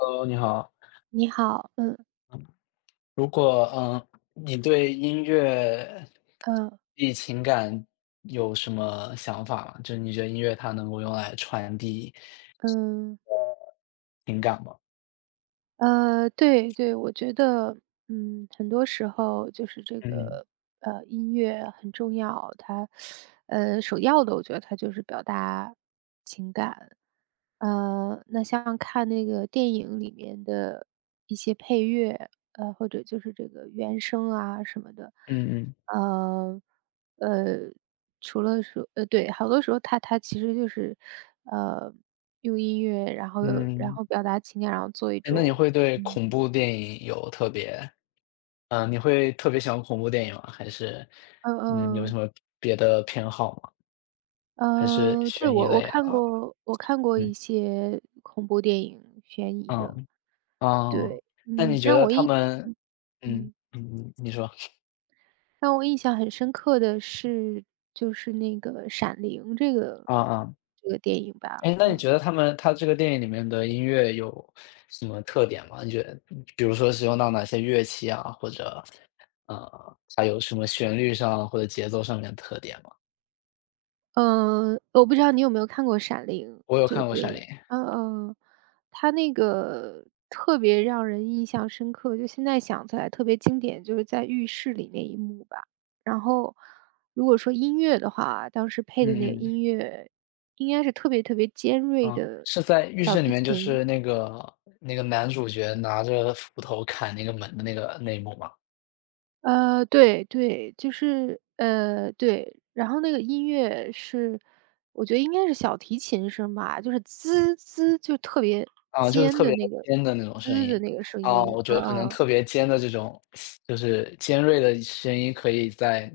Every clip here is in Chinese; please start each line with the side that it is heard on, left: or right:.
left: h 你好。
right: 你好，嗯，
left: 如果你对音乐
right: 嗯
left: 及情感有什么想法吗？就是你觉得音乐它能够用来传递
right: 嗯，
left: 情感吗？
right: 对对，我觉得，很多时候就是这
left: 嗯
right: 个，音乐很重要，它，首要的，我觉得它就是表达情感。那像看那个电影里面的一些配乐，或者就是这个原声啊什么的，
left: 嗯嗯
right: 呃，呃，除了说对，好多时候他其实就是，呃，用音乐，然后然
left: 嗯。
right: 后表达情感，然后做一
left: 哎，那你
right: 种
left: 会对
right: 嗯。
left: 恐怖电影有特别你会特别喜欢恐怖电影吗？还是
right: 嗯
left: 有什
right: 嗯，
left: 么别的偏好吗？还是
right: 对，
left: 悬疑
right: 我我
left: 类
right: 看
left: 啊？
right: 过我看过一
left: 嗯
right: 些恐怖电影，悬疑的。
left: 嗯嗯。
right: 对，
left: 那你觉得
right: 嗯。
left: 嗯
right: 嗯，
left: 嗯嗯，你说
right: 让我印象很深刻的是，就是那个《闪灵》这个
left: 啊啊。
right: 这个电影吧
left: 哎，那你觉得他这个电影里面的音乐有什么特点吗？你觉得比如说使用到哪些乐器啊，或者，它有什么旋律上或者节奏上面的特点吗？
right: 嗯，我不知道你有没有看过《闪灵》
left: 我有
right: 这
left: 看
right: 个
left: 过
right: 电
left: 《闪灵》，
right: 影？嗯嗯，它那个特别让人印象深刻，就现在想起来特别经典，就是在浴室里那一幕吧。然后如果说音乐的话，当时配的那个
left: 嗯嗯，
right: 音乐应该是特别特别尖锐
left: 啊，
right: 的
left: 是在浴
right: 小
left: 室里
right: 提
left: 面，就
right: 琴。
left: 是那个男主角拿着斧头砍那个门的那个那一幕吗？
right: 对对，就是对，然后那个音乐是我觉得应该是小提琴声吧，就是"滋滋"就特别
left: 啊，就是
right: 尖
left: 特
right: 的
left: 别
right: 那个
left: 尖的那种声
right: “滋"的
left: 音。
right: 那个声
left: 啊，
right: 音，
left: 我觉得可能
right: 嗯
left: 特别尖的这种，就是尖锐的声音可以在，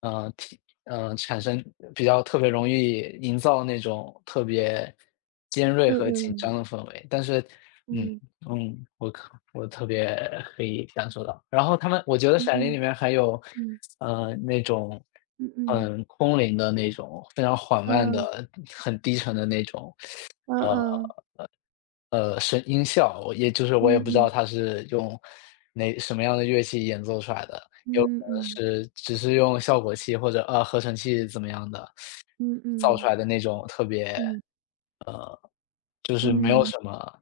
left: 嗯，体产生特别容易营造那种特别尖锐和紧
right: 嗯，
left: 张的氛围。但是，嗯
right: 嗯
left: 我特别可以感受到。然后我觉得
right: 嗯，
left: 《闪灵》里
right: 嗯
left: 面还有，
right: 嗯，
left: 那种
right: 嗯嗯，
left: 很空灵的那种，非常缓慢
right: 嗯，
left: 的、很低沉的那种，呃
right: 嗯
left: 声音效，我也不知道
right: 嗯，
left: 它是用什么样的乐器演奏出来的，有可
right: 嗯
left: 能
right: 嗯，
left: 是只是用效果器或者，合成器怎么样的，
right: 嗯嗯，
left: 造出
right: 嗯
left: 来的那种特别，呃，就是没有
right: 嗯，
left: 什么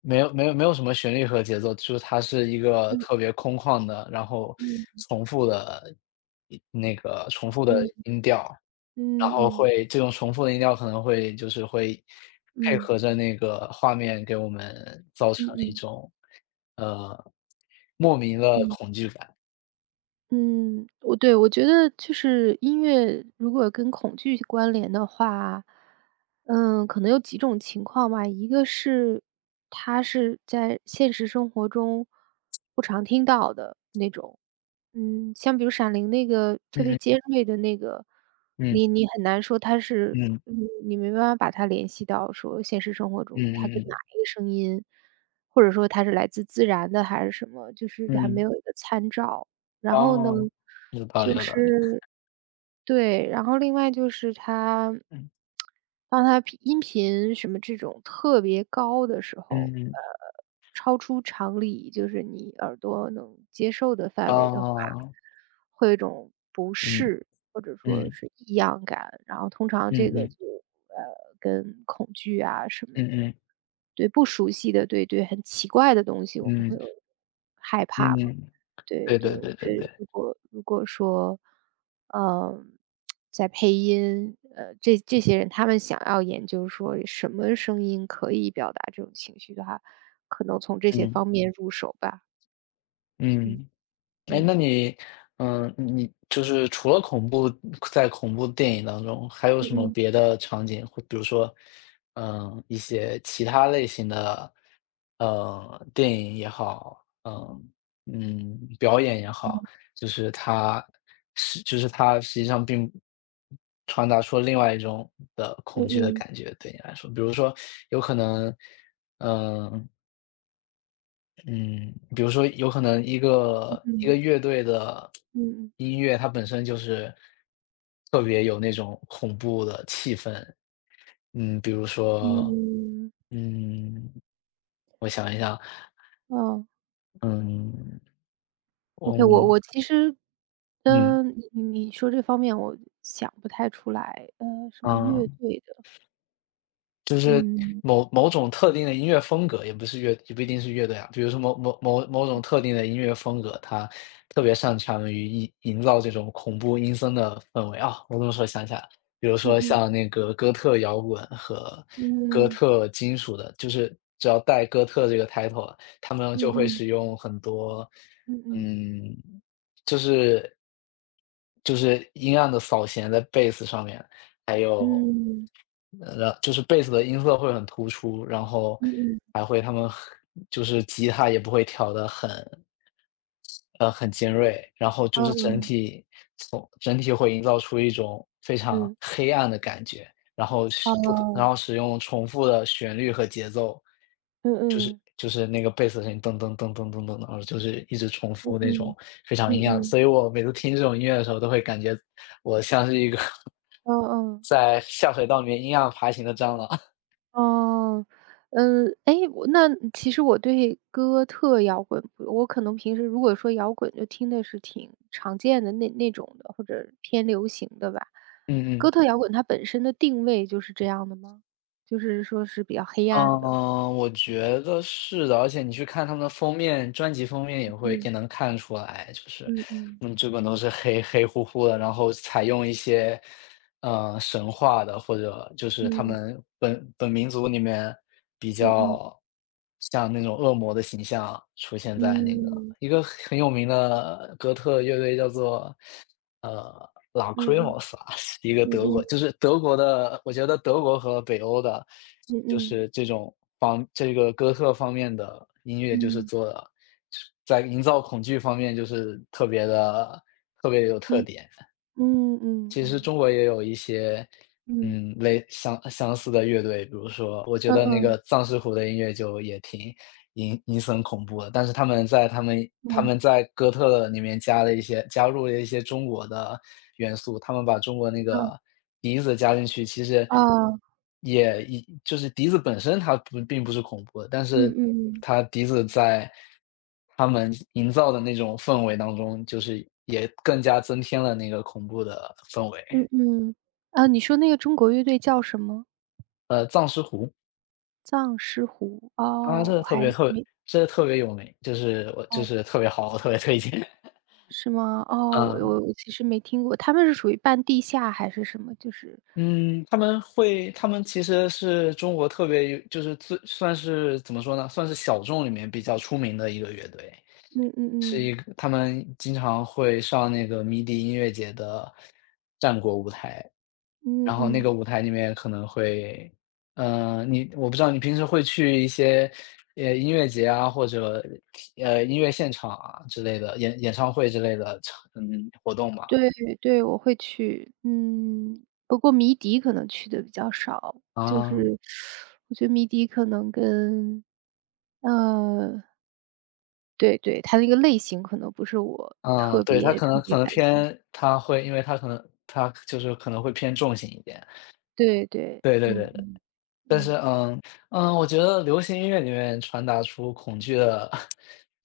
left: 没有没有没有什么旋律和节奏，就是它是一个特别空旷的，然后
right: 嗯，嗯，
left: 重复的重复的音调。
right: 嗯
left: 然
right: 嗯，
left: 后
right: 嗯嗯，
left: 这种重复的音调可能会就是会
right: 嗯
left: 配
right: 嗯，
left: 合着那个画面给我们造成
right: 嗯嗯，嗯
left: 一
right: 嗯。
left: 种，呃，莫名的恐惧感。
right: 嗯，我对，我觉得就是音乐如果跟恐惧关联的话，可能有几种情况吧。一个是它是在现实生活中不常听到的那种，像比如《闪灵》那个特别
left: 嗯
right: 尖锐的那个，
left: 嗯
right: 你很难说它是，
left: 嗯
right: 嗯，你没办法把它联系到说现实生活
left: 嗯
right: 中它跟哪
left: 嗯
right: 一个声音，或者说它是来自自然的还是什么，就是
left: 嗯嗯
right: 还没
left: 嗯，
right: 有一个参照。然后呢，
left: 哦，有道理
right: 就
left: 有道理。
right: 是对，然后另外就是它
left: 嗯
right: 当它频音频什么这种特别高的时候，
left: 嗯，
right: 超出常理，就是你耳朵能接受的范围的话，
left: 哦，
right: 会有一种不
left: 嗯
right: 适，或者说
left: 嗯
right: 是异样感，然后通常
left: 嗯
right: 这个
left: 嗯
right: 就，呃，跟恐惧啊什么的，
left: 嗯
right: 对不熟悉的，对对很奇怪的东西，我们会
left: 嗯
right: 有害怕
left: 嗯
right: 嘛。
left: 嗯，
right: 对
left: 对
right: 对，
left: 对
right: 我
left: 对对
right: 觉得
left: 对，
right: 如果说，嗯，在配音，这些人他们想要研究说什么声音可以表达这种情绪的话，可能从这些
left: 嗯
right: 方面入手吧。嗯
left: 嗯。哎，
right: 嗯。
left: 那你就是除了恐怖，在恐怖电影当中，还有什么
right: 嗯嗯
left: 别的场景，或比如说，一些其他类型的，电影也好，表演也好，就是它实际上并传达出另外一种的恐惧的
right: 嗯
left: 感觉，对你来说，比如说，有可能，嗯。嗯，比如说有可能一个乐队的
right: 嗯
left: 音乐，它本身就是特别有那种恐怖的气氛。嗯，比如
right: 嗯
left: 说，
right: 嗯，
left: 嗯，我想一下，
right: 哦
left: 嗯，我
right: ，OK，我我其实，
left: 嗯
right: 你说这方面我想不太出来，什么
left: 啊。
right: 乐队的，
left: 就是
right: 嗯
left: 某种特定的音乐风格，也不一定是乐队啊。比如说某种特定的音乐风格，它特别擅长于营造这种恐怖阴森的氛围。啊，我这么说想起来了，比如
right: 嗯
left: 说
right: 嗯
left: 像那个哥特摇滚和哥
right: 嗯嗯
left: 特金属的，就是只要带哥特这个 title 了他们就会
right: 嗯
left: 使用很多，
right: 嗯嗯。
left: 嗯，就是就是阴暗的扫弦在贝斯上面，还有，
right: 嗯
left: 就是贝斯的音色会很突出，然后
right: 嗯嗯嗯。
left: 还会他们很就是吉他也不会调得很尖锐，然后就是
right: 嗯
left: 从整体会营造出一种非常
right: 嗯嗯。
left: 黑暗的感觉，然后使不可然后使用重复的旋律和节奏，
right: 嗯
left: 就是
right: 嗯
left: 那个贝斯的声音噔噔噔噔噔噔噔，然后就是一直重
right: 嗯
left: 复
right: 嗯
left: 那
right: 嗯
left: 种非常一
right: 嗯嗯。嗯。
left: 样，
right: 嗯。嗯
left: 所以我每次听这种音乐的时候，都会感觉我像是一个
right: 嗯。嗯。
left: 在下水道里面阴阳爬行的蟑螂。
right: 嗯。诶，我那其实我对哥特摇滚不，我可能平时如果说摇滚就听的是挺常见的那种的，或者偏流行的吧。
left: 嗯嗯。
right: 哥特摇滚它本身的定位就是这样的吗？就是说是比较黑暗的？
left: 嗯，我觉得是的，而且你去看他们的封面，专辑封面
right: 嗯，
left: 也能看出来，就是，
right: 嗯嗯，
left: 基本都是黑黑乎乎的，然后采用一些神话的，或者就是他
right: 嗯，
left: 们本民族里面比
right: 嗯嗯，
left: 较像那种恶魔的形象出现在那个
right: 嗯，
left: 很有名的哥特乐队叫做呃 l a c h r i m
right: 嗯嗯，
left: o s 啊，一个德
right: 嗯
left: 国，
right: 嗯，
left: 就是德国的，我觉得德国和北欧的，
right: 嗯
left: 就
right: 嗯，
left: 是这种这个哥特方面的音乐，就是
right: 嗯。
left: 做的在营造恐惧方面就是特别的特别有特点。
right: 嗯嗯
left: 其实
right: 嗯。
left: 中国也有一些，
right: 嗯，
left: 相似的乐队，比如说，我觉
right: 嗯
left: 得那个
right: 嗯，
left: 藏式虎的音乐就也挺阴森恐怖的，但是他
right: 嗯，
left: 们在哥特的里面加入了一些中国的元素，他们把中国那
right: 嗯，
left: 个笛子加进去，其实
right: 哦，
left: 就是笛子本身它不并不是恐怖的，但
right: 嗯
left: 是
right: 嗯嗯，嗯嗯啊
left: 笛子在他们营造的那种氛围当中，就是也更加增添了那个恐怖的氛围。
right: 嗯嗯嗯嗯嗯啊，你说那个中国乐队叫什么？
left: 《藏尸湖》
right: 《藏狮湖？
left: 啊，这
right: 哦，
left: 个
right: 我
left: 特
right: 还
left: 别特别，
right: 没
left: 这个特别有名，就是就
right: 哦，
left: 是特别好，我特别推荐。
right: 是吗？哦，我
left: 嗯。
right: 我我其实没听过，他们是属于半地下还是什么？就是
left: 嗯，他们其实是中国特别有就是最算是怎么说呢，算是小众里面比较出名的一个乐队，
right: 嗯
left: 是
right: 嗯嗯，
left: 一个他们经常会上那个迷笛音乐节的战国舞台，
right: 嗯
left: 然后那个
right: 嗯，
left: 舞台里面可能会，我不知道你平时会去一些，音乐节啊，或者，音乐现场啊之类的，演唱会之类的活动吗？
right: 对对，我会去，不过迷笛可能去的比较少，就
left: 啊。
right: 是我觉得迷笛可能跟呃对对，它那个类型可能不是我
left: 嗯，
right: 特
left: 对，他
right: 别特别
left: 可能
right: 感兴趣
left: 偏他会因为他可能他就是可能会偏重型一点，
right: 对对，
left: 对对对
right: 嗯
left: 对。
right: 嗯，
left: 但是，
right: 嗯，
left: 我觉得流行音乐里面传达出恐惧的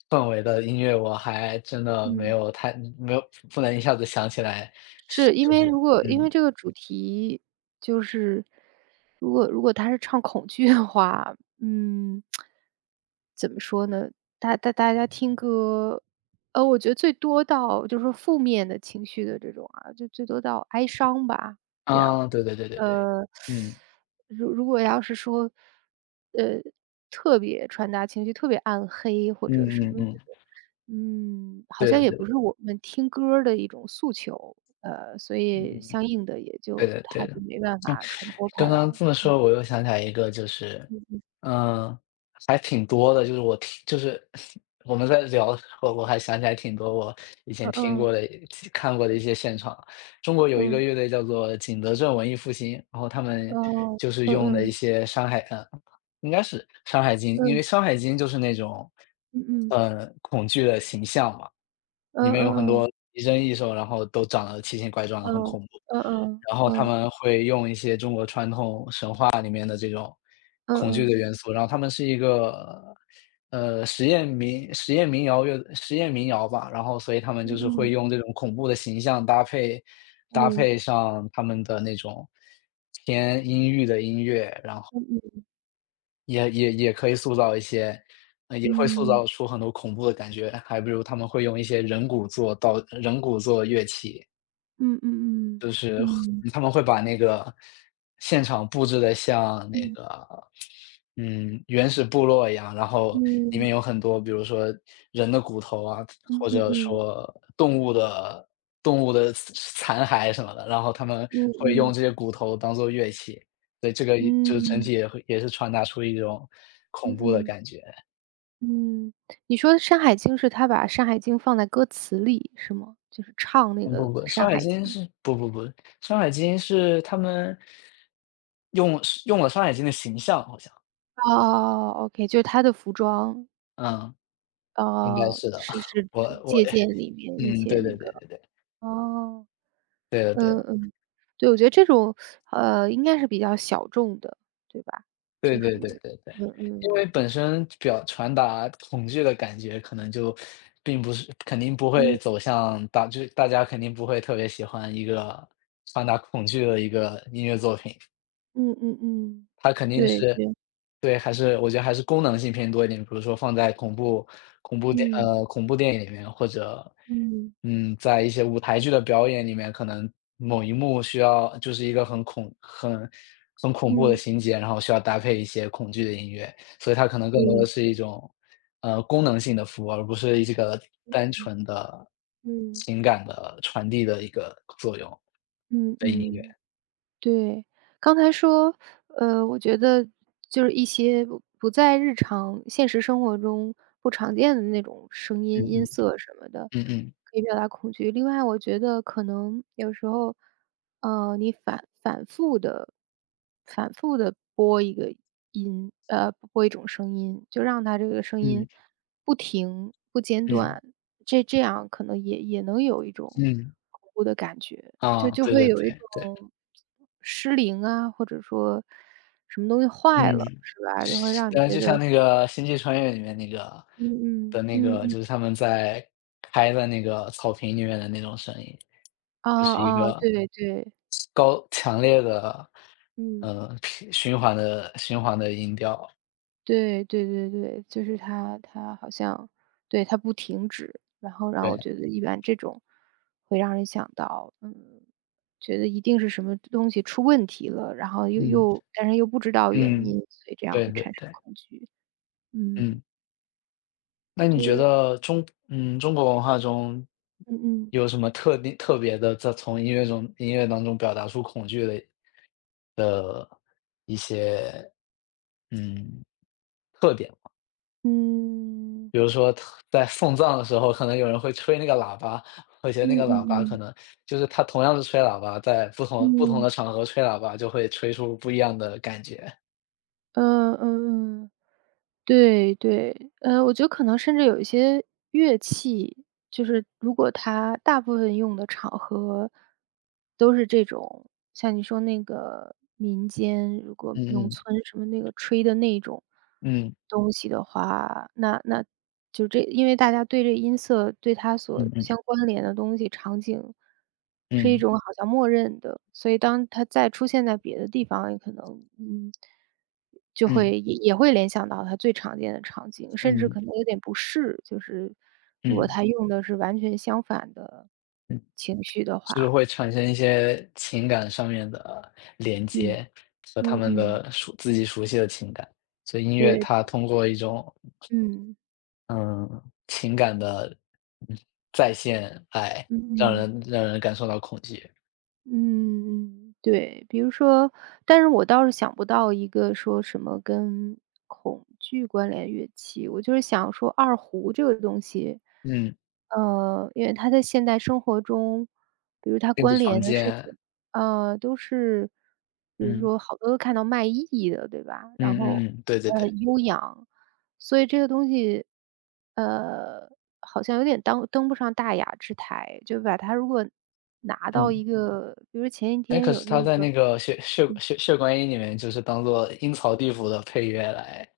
left: 氛围的音乐，我还真的
right: 嗯，
left: 没有不能一下子想起来，是
right: 是，因
left: 就
right: 为
left: 是
right: 如果因
left: 嗯，
right: 为这个主题就是如果他是唱恐惧的话，怎么说呢，大家听歌，我觉得最多到就是说负面的情绪的这种啊，就最多到哀伤吧，这样。
left: 啊，对对对对对，
right: 呃，
left: 嗯，
right: 如果要是说，呃，特别传达情绪特别暗黑或者
left: 嗯
right: 什
left: 嗯
right: 么这
left: 嗯，
right: 种，好
left: 对
right: 像
left: 的
right: 也
left: 对
right: 不
left: 的，
right: 是我们听歌儿的一种诉求，所以
left: 嗯，
right: 相应的也
left: 对
right: 就
left: 的
right: 它
left: 对
right: 就
left: 的。
right: 没办法传播开
left: 刚刚
right: 来。
left: 这么说，我又想起来一个，就是，嗯，还挺多的，就是就是 我们在聊的时候，我还想起来挺多我以前
right: 嗯
left: 听
right: 嗯
left: 过的、看过的一些现场。中国有一个
right: 嗯，
left: 乐队叫做景德镇文艺复兴，然后他们
right: 嗯
left: 就是用的一些《山海》，嗯，应该是《山海经》，因
right: 嗯
left: 为《山海经》就是那种，恐惧的形象嘛，里
right: 嗯
left: 面有很
right: 嗯嗯
left: 多奇珍异兽，然后都长得奇形怪状的，很
right: 嗯
left: 恐怖。
right: 嗯嗯
left: 然后他
right: 嗯
left: 们会用一些中国传统神话里面的这种
right: 嗯
left: 恐惧的
right: 嗯
left: 元素，然后他们是一个，实验民谣吧，然后所以他们就是会
right: 嗯
left: 用这种恐怖的形象搭
right: 嗯
left: 配上他们的那种偏阴郁的音乐，然后
right: 嗯嗯嗯嗯
left: 也可以塑造一些也会塑造出很多恐怖的感觉，还不如他们会用一些人骨做乐器。
right: 嗯嗯嗯
left: 就是
right: 嗯嗯嗯
left: 他们会把那个现场布置的像那
right: 嗯
left: 个，原始部落一样，然后里面
right: 嗯。
left: 有很多比如说人的骨头啊，或
right: 嗯
left: 者
right: 嗯
left: 说动物的动物的残骸什么的，然后他们
right: 嗯
left: 会用
right: 嗯
left: 这些骨头当做乐器。对，这个就是整
right: 嗯
left: 体也是传达出一种
right: 嗯
left: 恐怖的
right: 嗯
left: 感觉。
right: 嗯，你说《山海经》是他把《山海经》放在歌词里是吗？就是唱那
left: 嗯，
right: 个
left: 不不，
right: 《山
left: 山海
right: 海
left: 经
right: 经》。
left: 是不不不，山海经是他们用了山海经的形象好像。
right: 哦 o k 就是他的服装，
left: 嗯，应该
right: 哦，
left: 是的。
right: 是 是
left: 我
right: 是
left: 我
right: 借鉴里面一
left: 嗯，
right: 些
left: 对
right: 那
left: 对对
right: 个，
left: 对对，
right: 哦，
left: 对了对
right: 嗯
left: 了，
right: 嗯，对，我觉得这种，应该是比较小众的，对吧？
left: 对
right: 就
left: 对对
right: 是，
left: 对对。
right: 嗯
left: 因
right: 嗯
left: 为本身传达恐惧的感觉可能就并不是肯定不会
right: 嗯
left: 走向大就是大家肯定不会特别喜欢一个传达恐惧的一个音乐作品。
right: 嗯嗯嗯，
left: 它肯定
right: 对
left: 是
right: 对，
left: 对，还是我觉得还是功能性偏多一点，比如说放在
right: 嗯
left: 恐怖电影里面，或者，
right: 嗯
left: 在一些舞台剧的表演里面，可能某一幕需要就是一个很恐怖的
right: 嗯，
left: 情节，然后需要搭配一些恐惧的音乐，所以它可能更多
right: 对，
left: 的是一种，功能性的服务，而不是这个单纯的
right: 嗯。
left: 情感的传递的一个作用
right: 嗯
left: 的音乐。
right: 嗯，对，刚才说，我觉得就是一些不在日常现实生活中不常见的那种声
left: 嗯
right: 音、音
left: 嗯，
right: 色什么的，
left: 嗯嗯，
right: 可以表达恐惧。另外，我觉得可能有时候，你反复的播一个音，播一种声音，就让它这个声音
left: 嗯，
right: 不停、不间
left: 嗯，
right: 断，这样可能也能有一种
left: 嗯。
right: 恐怖的感觉，就
left: 啊，
right: 就
left: 对
right: 会
left: 对
right: 有一
left: 对对，
right: 种。失灵啊，或者说什么东西坏
left: 嗯，
right: 了，是吧？
left: 就
right: 就会
left: 是
right: 让你
left: 但
right: 觉
left: 就像
right: 得
left: 那个《星际穿越》里面那个
right: 嗯
left: 的
right: 嗯
left: 那
right: 嗯
left: 个，
right: 嗯，
left: 就是他们在在那个草坪里面的那种声音，
right: 哦
left: 就是一
right: 哦，
left: 个
right: 对对，
left: 高强烈的，
right: 嗯，
left: 平循环的循环的音调，
right: 对对对对，就是它好像对，它不停止，然后让我
left: 对，
right: 觉得一般这种会让人想到，觉得一定是什么东西出问题了，然后
left: 嗯
right: 但是又不知道原
left: 嗯，
right: 因，所以这样
left: 对
right: 会
left: 对
right: 产生
left: 对，
right: 恐惧。嗯，
left: 嗯，那你觉
right: 对，
left: 得中国文化中
right: 嗯嗯。
left: 有什么特定特别的，在从音乐中音乐当中表达出恐惧的一些嗯特点，
right: 嗯，
left: 比如说在送葬的时候，可能有人会吹那个喇叭，我觉得那
right: 嗯
left: 个喇叭
right: 嗯
left: 可
right: 嗯，
left: 能就是它同样是吹喇叭，在不同
right: 嗯。
left: 的场合吹喇叭就会吹出不一样的感觉。
right: 嗯嗯嗯，对对，我觉得可能甚至有一些乐器，就是如果它大部分用的场合都是这种，像你说那个民间，如果农
left: 嗯
right: 村什么那个吹的那种
left: 嗯
right: 东西的话，那就这，因为大家对这音色，对它所
left: 嗯嗯
right: 相关联的东西场景是一
left: 嗯
right: 种好像默认的，所以当它再出现在别的地方，也可能。就
left: 嗯
right: 会也会联想到他最常见的场景，甚至
left: 嗯
right: 可能有点不适，就是
left: 嗯
right: 如果
left: 嗯
right: 他用的是完全相反的
left: 嗯，
right: 情绪的
left: 就是
right: 话，
left: 会产生一些情感上面的连
right: 嗯
left: 接和他
right: 嗯
left: 们
right: 嗯，
left: 的自己熟悉的情感，所以音乐
right: 对，
left: 它通过一种
right: 嗯
left: 嗯，情感的嗯再现，哎，
right: 嗯嗯。
left: 让人感受到恐惧。
right: 嗯，对，比如说但是我倒是想不到一个说什么跟恐惧关联乐器，我就是想说二胡这个东西，
left: 嗯，
right: 因为它在现代生活中，比如它
left: 并不
right: 关
left: 常
right: 联的事
left: 见。
right: 情，都是比如
left: 嗯，
right: 说好多都看到卖艺的，对吧？然
left: 嗯嗯
right: 后，
left: 嗯，对对对，
right: 很悠扬，所以这个东西，呃，好像有点当登不上大雅之台，就把它如果拿到
left: 嗯。
right: 一个比如前一
left: 哎，
right: 天
left: 可
right: 有
left: 是
right: 那
left: 他在
right: 个
left: 那个血观音里面就是当做阴曹地府的配乐来